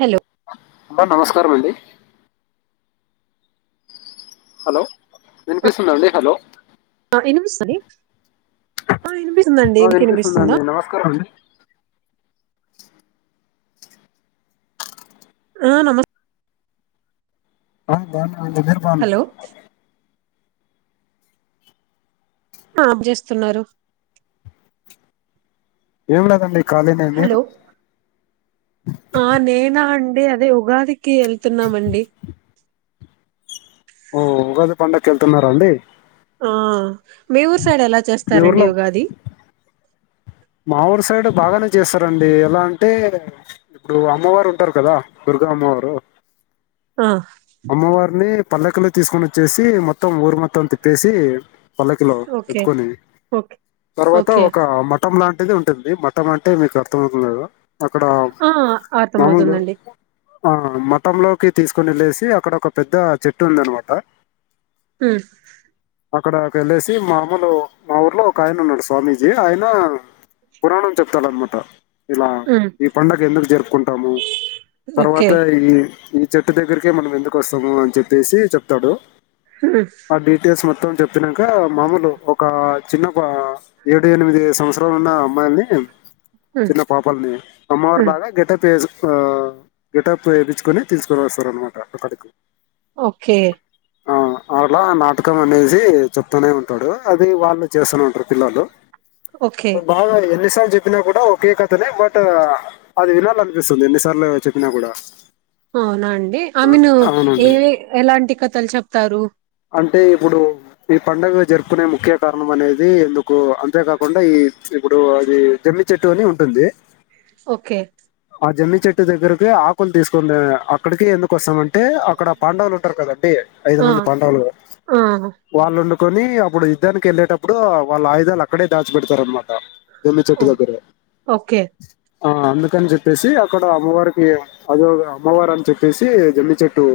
Hello ఆంబా నమస్కారం అండి హలో వినిప్ పిస్తుందా అండి హలో వినిపిస్తది ఆ వినిపిస్తుందా వినిపిస్తుందండి నమస్కారం ఆ నమ అన్ బావున్నా [inaudible] మీరు బాగున్నారా హలో అప్జేస్తున్నారు ఏం లేదండి ఖాళీనే మీరు హలో ఆ నేనా అండి అదే ఉగాది కి ఎళ్తున్నామండి ఓ ఉగాది పండక్కెళ్తున్నారా అండి ఆ మీ ఊరు సైడ్ ఎలా మీ చేస్తారండి ఊర్లో ఉగాది మా ఊరు సైడ్ బాగానే చేస్తారండి. ఎలా అంటే ఇప్పుడు అమ్మవారు ఉంటారు కదా దుర్గా అమ్మవారు ఆ అమ్మవారిని పల్లకిలో తీసుకోని వచ్చేసి మొత్తం ఊరు మొత్ మొత్తం తిప్పేసి పల్లకిలో ఓకే ఎత్తుకొని ఓకే తర్వాత ఓకే ఒక మటం లాంటి అది ఉంటుంది. మట్టం అంటే మీకు అర్థం అవుతుంది కదా అక్కడ ఆ మామూలు అర్థంమవుతుందండి ఆ మతంలోకి తీసుకుని వెళ్ళసి అక్కడ ఒక పెద్ద చెట్టు ఉంది అన్నమాట హ అక్కడకి వెళ్ళసి మామూలు మా ఊర్లో ఒక ఆయన ఉన్నాడు స్వామీజీ ఆయన పురాణం చెప్తాడన్నమాట ఇలా ఉమ్ ఈ పండుగ ఎందుకు జరుపుకుంటాము ఓకే తర్వాత ఈ చెట్టు దగ్గర ఒకే మనం ఎందుకు వస్తాము అని చెప్పేసి చెప్తాడు ఉమ్ ఆ డిటెల్స్ మొత్తం మొత్తం చెప్పినాక మామూలు ఒక చిన్న పా ఏడు ఎనిమిది సంవత్సరాలు ఉన్న అమ్మాయిల్ని ఉమ్ చిన్న పాపాలని ఉమ్ అమ్మవర్లాగా గెటాప్ వేసి ఆ గెటాప్ వేపించుకొని తీసుకుని వస్తారు అన్నమాట రట్ట పడుకు ఓకే ఆ అట్లా నాటకం అనేసి చెప్తూనే ఉంటాడు అది వాళ్ళు చేస్తూనే ఉంటారు పిల్లలు ఓకే బాగా ఎన్నిసార్లు చెప్పినా కూడా ఒకే కథనే బట్ అది వినాలనిపిస్తుంది ఎన్నిసార్లు చెప్పినా కూడా అవునా అండి ఆ మీను అవునండి ఏవి ఎలాంటి కథలు చెప్తారు అంటే ఇప్పుడు ఈ పండుగ జరుపుకునే ముఖ్య కారణం అనేది ఎందుకు అంతేకాకుండా ఈ ఇప్పుడు అది జమ్మి చెట్టు అని ఉంటుంది ఓకే ఆ జమ్మి చెట్టు దగ్గరకి ఆకులు తీసుకు అక్కడికి ఎందుకు కోసం అంటే అక్కడ పాండావులు ఉంటారు కదండి ఐదు ఆ మంది ఆ వాళ్ళు వండుకొని అప్పుడు యుద్ధానికి వెళ్ళేటప్పుడు వాళ్ళ ఆయుధాలు అక్కడే దాచి పెడతారు అన్నమాట జమ్మి చెట్టు ఓ- దగ్గరే ఓకే ఆ అందుకని చెప్పేసి అక్కడ అమ్మవారికి అదో అమ్మవారు అని చెప్పేసి జమ్మి చెట్టు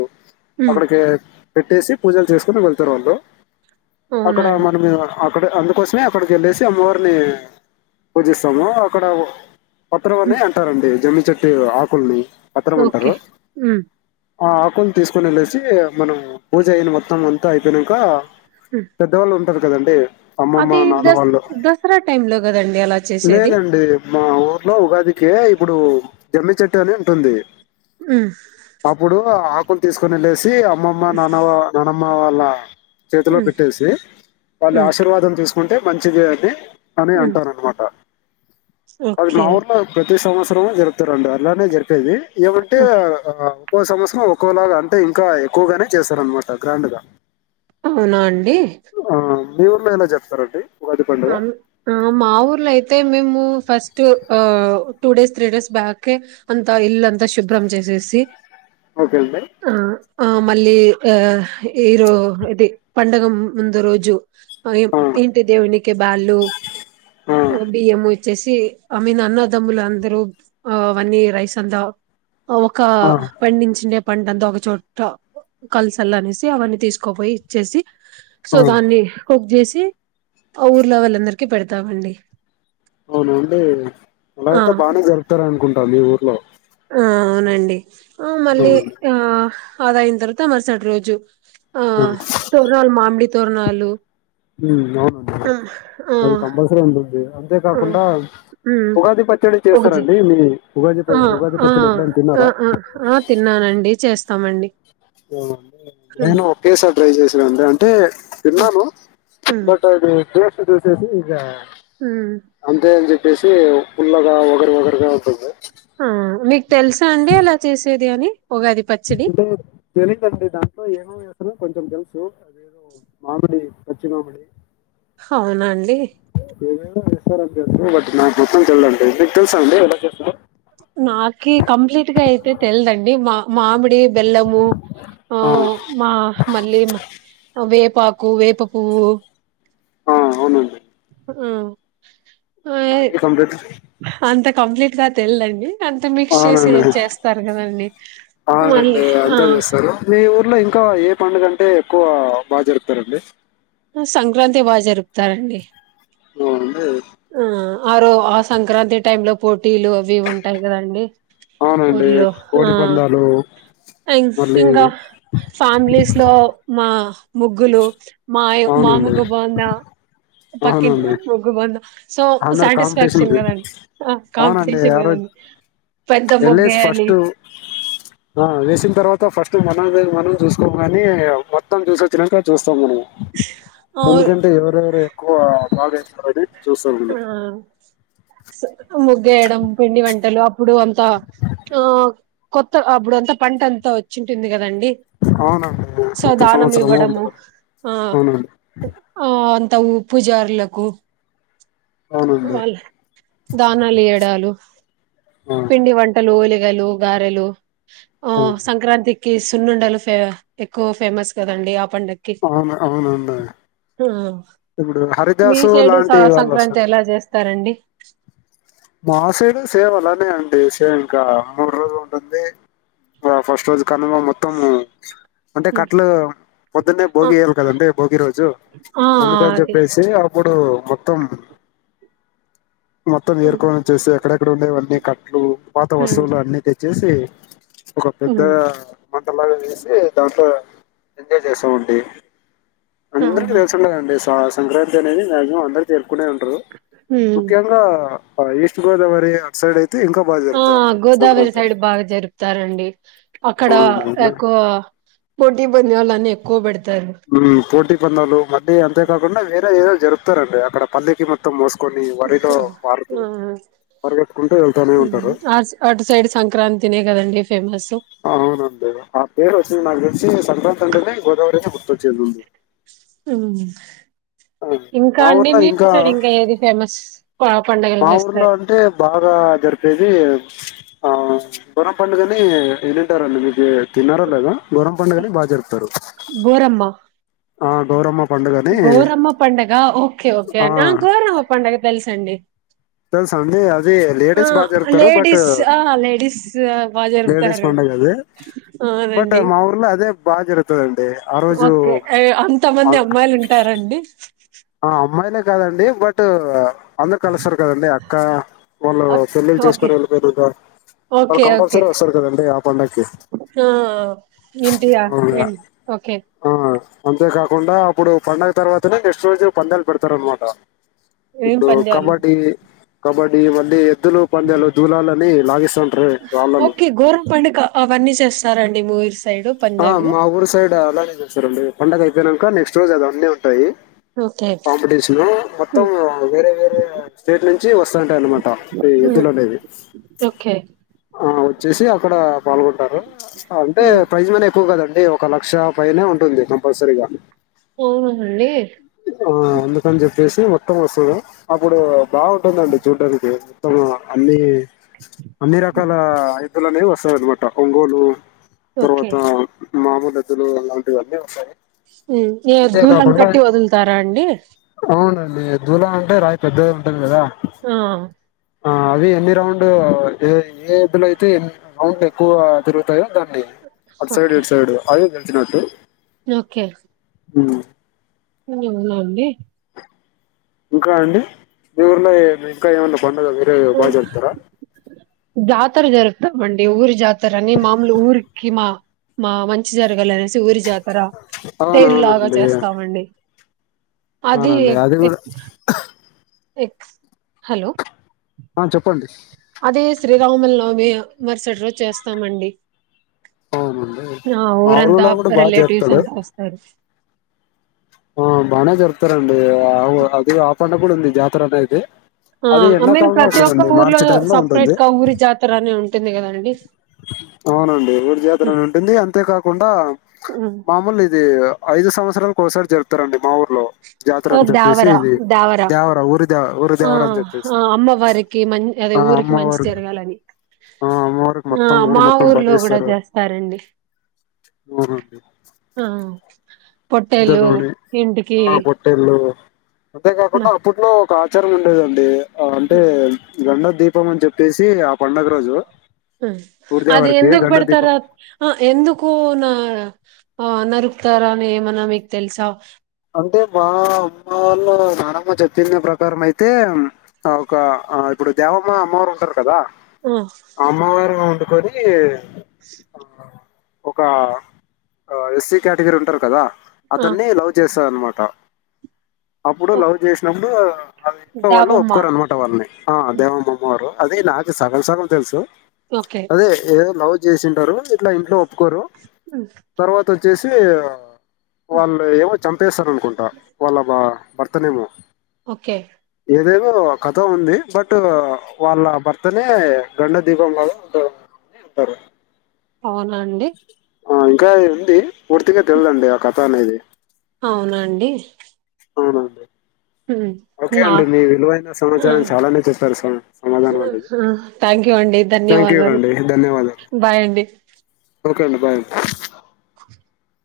ఉమ్ అప్పుడుకె పెట్టేసి పూజలు చేసుకుని వెళ్తారు వాళ్ళు అవునా అక్కడ అండి మనం ఎమన్నా అక్ అక్కడ అందుకోసమే అక్కడికిళ్ళేసి అమ్మవారిని పూజిస్తాము పక్కడవు పత్రం అనే అంటారండి జమ్మి చెట్టు ఇగ ఆకుల్ని పత్రం ఓకే అంటారు ఉ ఆ ఆకుని తీసుకుని వెళ్లేసి మనం పూజ అయ్యనమా మొత్తం అంత అయిపోయినంక హ్మ్. పెద్ద వాళ్ళు ఉన్ టారు కదండి అమ్మమ్మ అది నాన్న దస్ వాళ్ళు దసరా టైం లో కదండి అలా చేసేది లేదండి మా ఊర్లో ఉగాదికే ఇప్పుడు జమ్మి చెట్టు అని ఉంటుంది హ్మ్. అప్పుడు ఆ ఆకు కులు తీసుకుని ఎల్లేసి ది అమ్మమ్మ నాన్న వా అమ్మవాళ్ళ చేతిలో హ్మ్. పెట్టేసి వాళ్ళు హ్మ్. ఆశీర్వాదం తీసుకు కుంటే మంచిది అదే అని హ్మ్. అంటరన్ మాట అది మా ఓకే. ఊర్ల పెట్ ప్రతి సంవత్సరం జరుపుతరాంట అలానే జరిపేది ఎవంటె ఆ ఓకే. ఒక్కో సంవత్సరం ఒక్కోలాగా అంటే ఇంకా ఎక్కువగానే చేస్తారు అన్ మాట గ్రాండు గా అవునా అండి మీ ఊర్లో ఎలా జరుపుతరండి అం ఆ మా ఊర్ల అయితే మేము ఫస్ట్ తుర్ పావు టూ డేస్ త్రీ డేస్ బ్యాకే అంతా ఇల్లంతా శుభ్రం చేసేసి ఒకే అండి ఆ మళ్ళీ ఆ ఈరో ఇది పండగ ముందు రోజు అయం ఆ, ఇంటి దేవుని కే బాళ్ళు ఆ. ఒబియ్యం బోయి వచ్చేసి ఆ మీన్ అన్నదమ్ములు అందరూ ఆ అవన్నీ రైస్ అంత ఆ ఒక ఆ పండించి నేమ్ పంటంతా ఒకచోట కలసల్ల అనేసి అవన్నీ తీసుకపోయి ఇచ్చేసి సో ఆ దాన్ని కుక్ జేసి మ్ ఆ ఊర్లో వాళ్ళందరికి పెడతామండి అవునండి అలా ఆ అయితే బాగానే పెడతారనుకుంటా మీ ఊరు బ ఆ అవునండి ఆ మళ్ళీ ఆ అదా అయిన తర్వాత మరుసటి రోజు ఆ ఉమ్ తోరణాలు మామిడి తొరణాలు ఉ అవును మరి కంపల్సరీ ఉంటుంది అంతే ఆ కాకుండా ఉమ్ ఉగాది పచ్చడి ఒకటి చేస్తారండి మీ ఉగాది ఆ ప ఉగాది ఆ పచ్చడి ఎప్పుడైనా తిన్నారా స్తామండి నేను ఒకే సారి ట్రై చేసి రండి అంటే తిన్నాను ఉమ్ బట్ అది టెస్ చూసేసి ఇగ మ్ వచ్చేసి పుల్లగా వగరు వగరుగా ఉంటుంది దే అని ఉగాది [unintelligible] పచ్చడి అంటే తెలిందండి దాంట్లో ఏమ అసలు కొంచెం తెలుసు అదేదో మామిడి పచ్చి మామిడి హా అవునండి [unintelligible] [inaudible] స్తార్ంత బట్ నా చెప్పతం కళ్ళాడ నాకి కంప్లీట్ గా అయితే తెల్ దండి మా మామిడి బెల్లము ఆ మా మళ్ళీ వేకఫ్ ఎఫ్ పాకు వేప పువ్వు ఆ అవునండి ఆ ఆ మకే కంప్లీట్స్ అంత కంప్లీట్ గా తెల్దండి అంత మిక్స్ చేసి అవునండి చేస్తారు కదండి మళ్ళీ అవునండి ఆ అంతా చేస్తారు మీ ఊర్లో ఇంకా ఏ పండుగ అంటే ఎక్కువ బాగా జరుపుతారండి హా సంక్రాంతి బాగా జరుపుతారండి ను ఉంటాయి కదే [unintelligible] ఆ రో ఆ సంక్రాంతి టైమ్ లో పోటీలు అవి ఉంటాయి గాదండి అవునండి ఊర్లో ఆ కోడి పందాలు మళ్ళీ ఇంకా ఫ్యామిలీస్ లో మ ముగ్గులు మాయు మా అవునండి ముగ్గు బాగుందా పక్కింటి వాళ్ళ ముగ్గు బాందా అందరూ కాంపిటీషన్ అవునండి కాంపిటీషన్ ఆ రోజ్ కదండి పెద్ద ఎల్లేస్ ముగ్గేయాలి ఫస్ట్ ఆ వేసిన తర్వాత ఫస్ తు మనమే మనం చూసుకోవాలి మొత్తం చూసొచ్చినాక చూస్తాం మనము ఆ ఎందుకంటే ఎవరెవరు ఎక్కువ బాగా ఏసినోళ్లది ఒకటి చూస్ ఆ ఇస్ తు ముగ్గు వేయడం పిండి వంటలు అప్పుడు అం తా ఆ కొత్త అప్పుడంతా పంట అంతా వచ్చింటుంది కదండి అవునండి సో కొత్త దానం సంవత్సరంలో అంత ఇవ్వడము గా అవున అండి తవు పూజారులకు అవునండి వాళ్ళ దానాలు ఈయాడలు ఆ, పిండి వంటలు లేక గలు గారెలు ఆ సంక్రాంతి కి సున్నుండలు ఫే ఎక్కువ ఫేమస్ కదండి పండక్కి అవును అవ్వండి ఆ ఇప్పుడు హరిదాసు లాంటి వాళ్ళ వంతె ఎలా జేస్తారండి మాసేడు సేమ్ అలానే అండి సేమ్ ఇంకా మూడు రోజులు ఉంటుంది ఇంకా ఫస్ట్ రోజు కనుమ మొత్తము అంటే కట్టలు పొద్దున్నే ఆ భోగి వయాలి కదండి భోగి రోజు ఆ అందుకని అది చెప్పేసి అప్పుడు పుడు మొత్తం మొత్తం మీరు హ్మ్ నం చేస్తే ఎక్కడెక్కడ ఉండేవన్నీ కట్టలు పాత హ్మ్ వస్తువులు అన్ని చేసి ఒక పెద్ద హ్మ్. మంటలాగా వేసి దాంట్లో ఎంజాయ్ చేస్తా ఉండి అందరికీ అవునా తెలుసండి అండి సాస్ సంక్రాంతి అనేది మాక్సిమం అందరికి తె కునే ఉంటారు హ్మ్ ముఖ్యంగా ఆ ఈస్ట్ గోదవరి అట్ సైడ్ అయి ఆ గోదావరి సైడ్ బాగా జరుపుతారండి అక్కడ అవునండి అందరూ- ఎక్కువ కొటీ బందవళ అనే ఎకువబడతది పోటీ పందలు మళ్ళీ అంతేకాకుండా వేరే ఏదో జరుపుతారం అడి అక్కడ పల్లెకి మొత్తం మో పరిగెత్తుకుంటూ వెళ్తూనే ఉంటారు ఆ అటు సైడ్ సంక్రాంతినే కదండి ఫేమస్ అవునండి ఆ పేరు వచ్చింది నా తెలిసి సంక్రాం ంటెనే గోదావరినె గుర్తొచ్చేది ముందు ఉమ్ ఆ! ఇంకా మా అండి ఊర్లో మీది సైడ్ ఇంకా ఏది ఫేమస్ కాప్ మా ఊర్లో అంటే బాగా జరిపేది ఆ మ పండుగని ఏనుంటారండి మీకు విన్నారోలేదో గోరం పండుగని బాగా జరుపుతారు ఆ గౌరమ గౌరమ్మ పండగ ఓకే ఓకే గౌరమ్మ పండగ తెలులిసు సండి స సంే అదిే లేడీస్ బాగార్తారు బట్ లేడీస్ ఆ లేడీస్ బాగా లేడీస్ జరుపుతారు పండ కది బట్ అవునండి మా ఊర్లో అదే బాగా జరుగుతుందండి ఆ రోజు ఓకే అంత మంది అమ్మాయిలు ఉంటారంండి ఆ అమ్మయిలే కదండి బట్ అందరు కలుస్తారు కదంది అక్క వాళ్ళు పెళ్ళిళ్ళు ఓకే చేసుకొని వెళ్ళిపోయద వాళ్ళు ఓకే ఓకే కంపల్సరీ వస్తారు కదండి ఆ పండగకి ఆ ఏంటియా ఓకే అంతేకాకుండా అప్పుడు పండడుగ తర్వాతనే నెక్స్ట్ రోజు పందలు పడతారు అన్నమాట ఏం ఇప్పు పంద్యాలు కబడ్డిీ కబడ్డీ మళ్ పెద్ద్దలు పందలు దూలాలని లాగే ఓకే గోరం పండుగ అవన్నీ చేస్త చూస్తారా అండి మూవీస్ ఆ మా ఊరు సైడ్ అలాగే చేస్తారు అండి పం డగ అయి కనుక నెక్స్ట్ రోజ అవన్నీ ఉంటాయి ఓకే కాంపిటీషన్ మొత్తం ఉమ్, వేరే వేరే స్టేట్ నుంచి వస్తుంటాయి అనమాట ఉమ్, ఎద్దులనేవీ ఓకే ఆ వచ్చేసి అక్కడ పాల్గొంటారు అంటే ఉమ్, ఎక్కువ కదండి ఒక లక్ష పైనే ఉంటుంది కంపల్సరీగా అవునా అండి ఆ అందుకని చెప్ వచ్చేసి మొత్తం వస్తుంది అప్పుడు బాగుంటుందండి చూడ్డానికి మొత్తం అన్నిీ అన్ని రకాల అలనే వస్థాయి అనమాట ఒంగోలు ఓకే తర్వాత మామ దద్దులు అలాంటివన్నీ వస్తాయి ఏ దుళ్ళను అంతేకాకుండా కట్టి వదులుతారా ఎండీ అవునండి దూలా అంటే రాయి పెద్దది ఉంటుంది కదా ఆ ఆ అవి ఎన్ని రౌండ్ ఏ ఏదులో అయితే ఎన్ని రౌండ్ ఎక్కువ తిరుగుతాయో దాన్ని డి అటు సైడ్ ఓకే ఇటు సైడ్ ఆ వచ్చినటు ఓకే ఉ అవునా అండి ఇంకా అండి మీ ఊర్లో ఇంకా ఏమన్నా పండుగ వేరే బాగా జరుపుతారా జాతర జరుపు మండి ఊరు జాత తారని మాములు ఊరుకిి మా మా మంచి జరగలేనేసి జాతర తేరులాగా అవునవునండి చేస్తామండి అవునండి అది కూడా ఎక్స్ హలో ఆ చెప్పండి అదే శ్రీరాముల నోమి మరుసటి రోజు చేస్తామండి అవునండి ఆ మా ఊరంతా ఊర్లో కూడా బాగా రిలేటివ్స్ జరుపుతాడు అంతా వస్తారు ఆ బానే జరుపుతారండి అది పండగ కూడా ఉంది జాతర అనేది ఆ అది ఐ మీన్ ఎండాకాలంలో ప్రతి ఒక్క ఉంటదండి ఊర్లో మార్చి టైం లో సపరేట్ ఉంటుంది గా ఊరి జాతర అని ఉంటుంది కదండి అవునండి ఊరీ జాతర అని ఉంటుంది అంతేకాకుండా మామూలు ఇది ఐదు సంవత్సాలకి ఒకసారి జరు గుతాదండీ మా ఊ హలో జాతర అని చెప్పేసి దేవరా ఇది దేవరా దేవర ఊరి దేవ ఊరి ఆ దేవర అని చెప్పేసి ఆ అమ్మవారికి మ అదే ఆ ఊరికి మంచి అమ్మవారు జరగాలని ఆ అమ్మవారికి ఆ మొత్తం ఊరు మా మొత్తం ఊర్లో కూడా బలిస్తారు చేస్తారండి ఆ పొట్టేలు జగోడి ఇంటికి ఆ పొట్టెళ్ళు అంతేకాకుండా నా అప్పట్లో ఒక ఆచారం ఉండేదండి అంటే గండ దీపం అని చెప్పేసి పండగ రోజు ఆ అది ఊరిదేవరికి ఎందుకు గండ దీపం పెడతారా ఆ ఎందుకు నా ఆ నరుకుతారా అని ఏమన్నా మీకు తెలుసా అంటే మా అమ్మ వాళ్ళ నానమ్మ చెప్పింది ప్రకారం అయితే ఒక ఇప్పుడు దేవమ్మ అమ్మవారు ఉంటారు కదా ఆ అమ్మ వారు గా ఉంట కోరి స్ ఒక ఎస్సి క్యాటగిరీ ఉంటారు కదా ఆ అదన్ని ఇలా వ తెలుస్సది అనమాట అప్పుడు ఓ లవ్ చేసినప్పుడు అది ఇంట్లో వాళ్ళు దాబమ్మ ఒప్పుకోారు అనమాట వాళ్ళని ఆ దేవమ్మ అమ్మ వారు అది నాకు సగం సగం తెలుసు ఓకే అదే ఏ లవ్ చేసింటారు ఇట్ల ఇంట్లో కోరు తరువాత వచ్చ వచ్చేసి వాళ్ళు ఎవో చంపేస్తారని కుంటా వాళ్ళ బా భర్త నేమో ఓకే ఏదేదో కథ ఉంది బట్ వాళ్ళ భర్త తనే రెండో దీపం లాగా ఉంట తరు అవునా అండి ఆ ఇంకా ఉంది పూర్తిగా తెల్దండి ఆ కథా అనేది [inaudible] అవునండి అవునండి ఓకే నా అండి మీ విలువైన ఆ సమాచారంా చాలానే చెప్పారు స సమాధానం అనేది థ్యాంక్ యూ అండి థ్యాంక్ యూ ధన్యవాదాలు అండి ధన్యవాదాలు బాయ్ అండి ఓకే అండి బాయ్ [inaudible]